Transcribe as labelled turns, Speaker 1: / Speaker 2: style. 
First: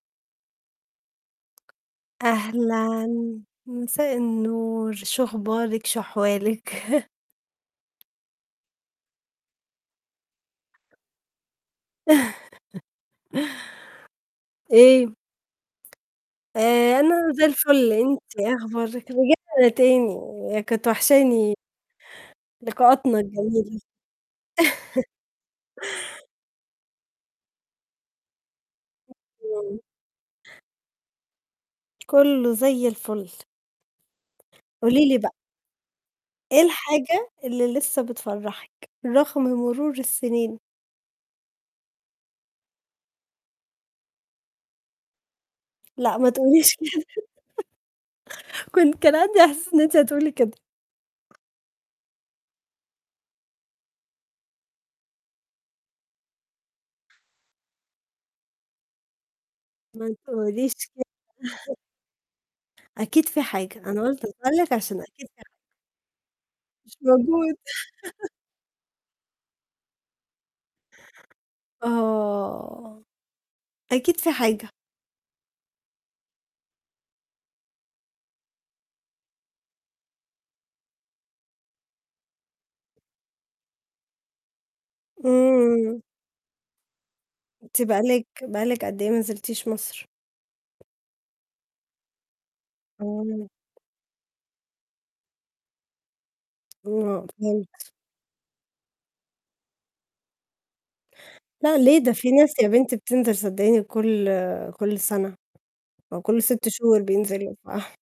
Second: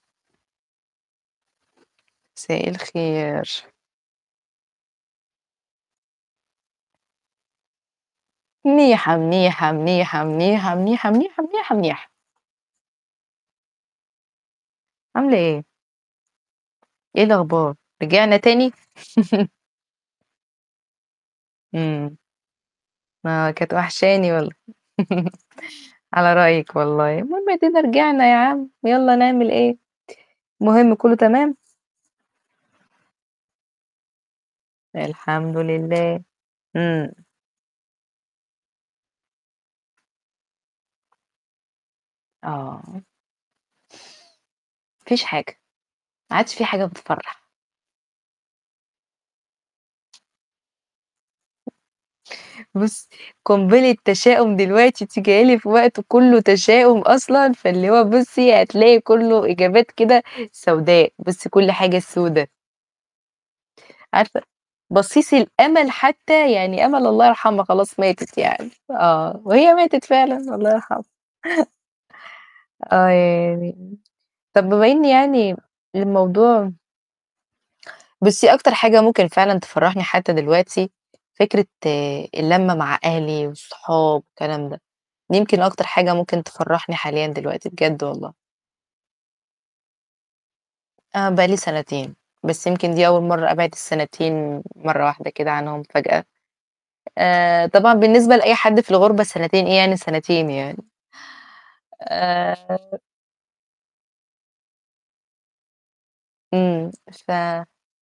Speaker 1: مساء
Speaker 2: أهلاً،
Speaker 1: الخير.
Speaker 2: مساء النور، شو أخبارِك؟ شو أحوالِك؟
Speaker 1: مِنيحة، مِنيحة، مِنيحة، مِنيحة، مِنيحة، مِنيحة، مِنيحة، مِنيحة.
Speaker 2: إيه؟
Speaker 1: عاملة إيه؟
Speaker 2: آآ
Speaker 1: إيه
Speaker 2: أنا زي
Speaker 1: الأخبار؟
Speaker 2: الفُل، أنتِ
Speaker 1: رجعنا
Speaker 2: إيه
Speaker 1: تاني؟
Speaker 2: أخبارِك؟ رجعنا تاني، كانت وحشاني
Speaker 1: إمم.
Speaker 2: لقاءاتنا
Speaker 1: ما كانت
Speaker 2: الجميلة.
Speaker 1: وحشاني وال على رأيِك والله، المهم آدينا رجعنا يا عم، يالّا نعمل إيه،
Speaker 2: إمم.
Speaker 1: المهم كُلّه تمام؟
Speaker 2: كُلّه زي الفُل. قولي لي بقى
Speaker 1: الحمد لله،
Speaker 2: إيه
Speaker 1: إمم.
Speaker 2: الحاجة اللي لسّه بتفرّحِك، رغم مرور السِنين؟
Speaker 1: آه. ما فيش حاجة،
Speaker 2: لأ، ما
Speaker 1: ما عادش في
Speaker 2: تقوليش ك
Speaker 1: حاجة بتفرّح.
Speaker 2: كنت كان عندي إحساس إن أنتِ هتقولي كده.
Speaker 1: بُصّي، قنبلة تشاؤم دلوقتي، أنتِ جاية لي في وقت كُلّه تشاؤم أصلًا، فاللي هو بُصّي، هتلاقي كُلّه إجابات
Speaker 2: ما
Speaker 1: كده
Speaker 2: تقوليش
Speaker 1: سوداء، بُصّي، كل حاجة سودا.
Speaker 2: أكيد في حاجة، أنا قُلت
Speaker 1: عارفة،
Speaker 2: أسألِك، عشان أكيد
Speaker 1: بصيص
Speaker 2: في ح
Speaker 1: الأمَل حتّى، يعني
Speaker 2: مش
Speaker 1: أمَل الله
Speaker 2: موجود
Speaker 1: يرحمها، خلاص ماتت يعني، آه، وهي ماتت فعلًا الله يرحمها.
Speaker 2: آه.
Speaker 1: آه ياني.
Speaker 2: أكيد في
Speaker 1: طَب
Speaker 2: حاجة.
Speaker 1: بما إن يعني الموضوع بُصّي، أكتر حاجة ممكن فعلًا تفرّحني حتّى دلوقتي، فكرة اللمّة مع أهلي والصحاب والكلام ده، يمكن أكتر
Speaker 2: إمم.
Speaker 1: حاجة ممكن تفرّحني حاليًا دلوقتي،
Speaker 2: أنتِ بقى
Speaker 1: بجد
Speaker 2: لِك
Speaker 1: والله.
Speaker 2: بقى لِك قد إيه ما نزلتيش مصر؟
Speaker 1: آه، بقى لي سَنتين، بس يمكن دي أول
Speaker 2: إمم.
Speaker 1: مرّة أبعِد السَنتين مرّة واحدة كده عنهم فجأة.
Speaker 2: آه
Speaker 1: آآ
Speaker 2: فهمت.
Speaker 1: طبعًا بالنسبة لأي حد في الغُربة سَنتين، إيه يعني سَنتين يعني؟!
Speaker 2: لأ ليه؟ ده في ناس يا بنتي
Speaker 1: آآ
Speaker 2: بتنزل صدّقيني كل كل سَنة أو كل 6
Speaker 1: إمم.
Speaker 2: شهور
Speaker 1: ف
Speaker 2: بينزلوا [unintelligible]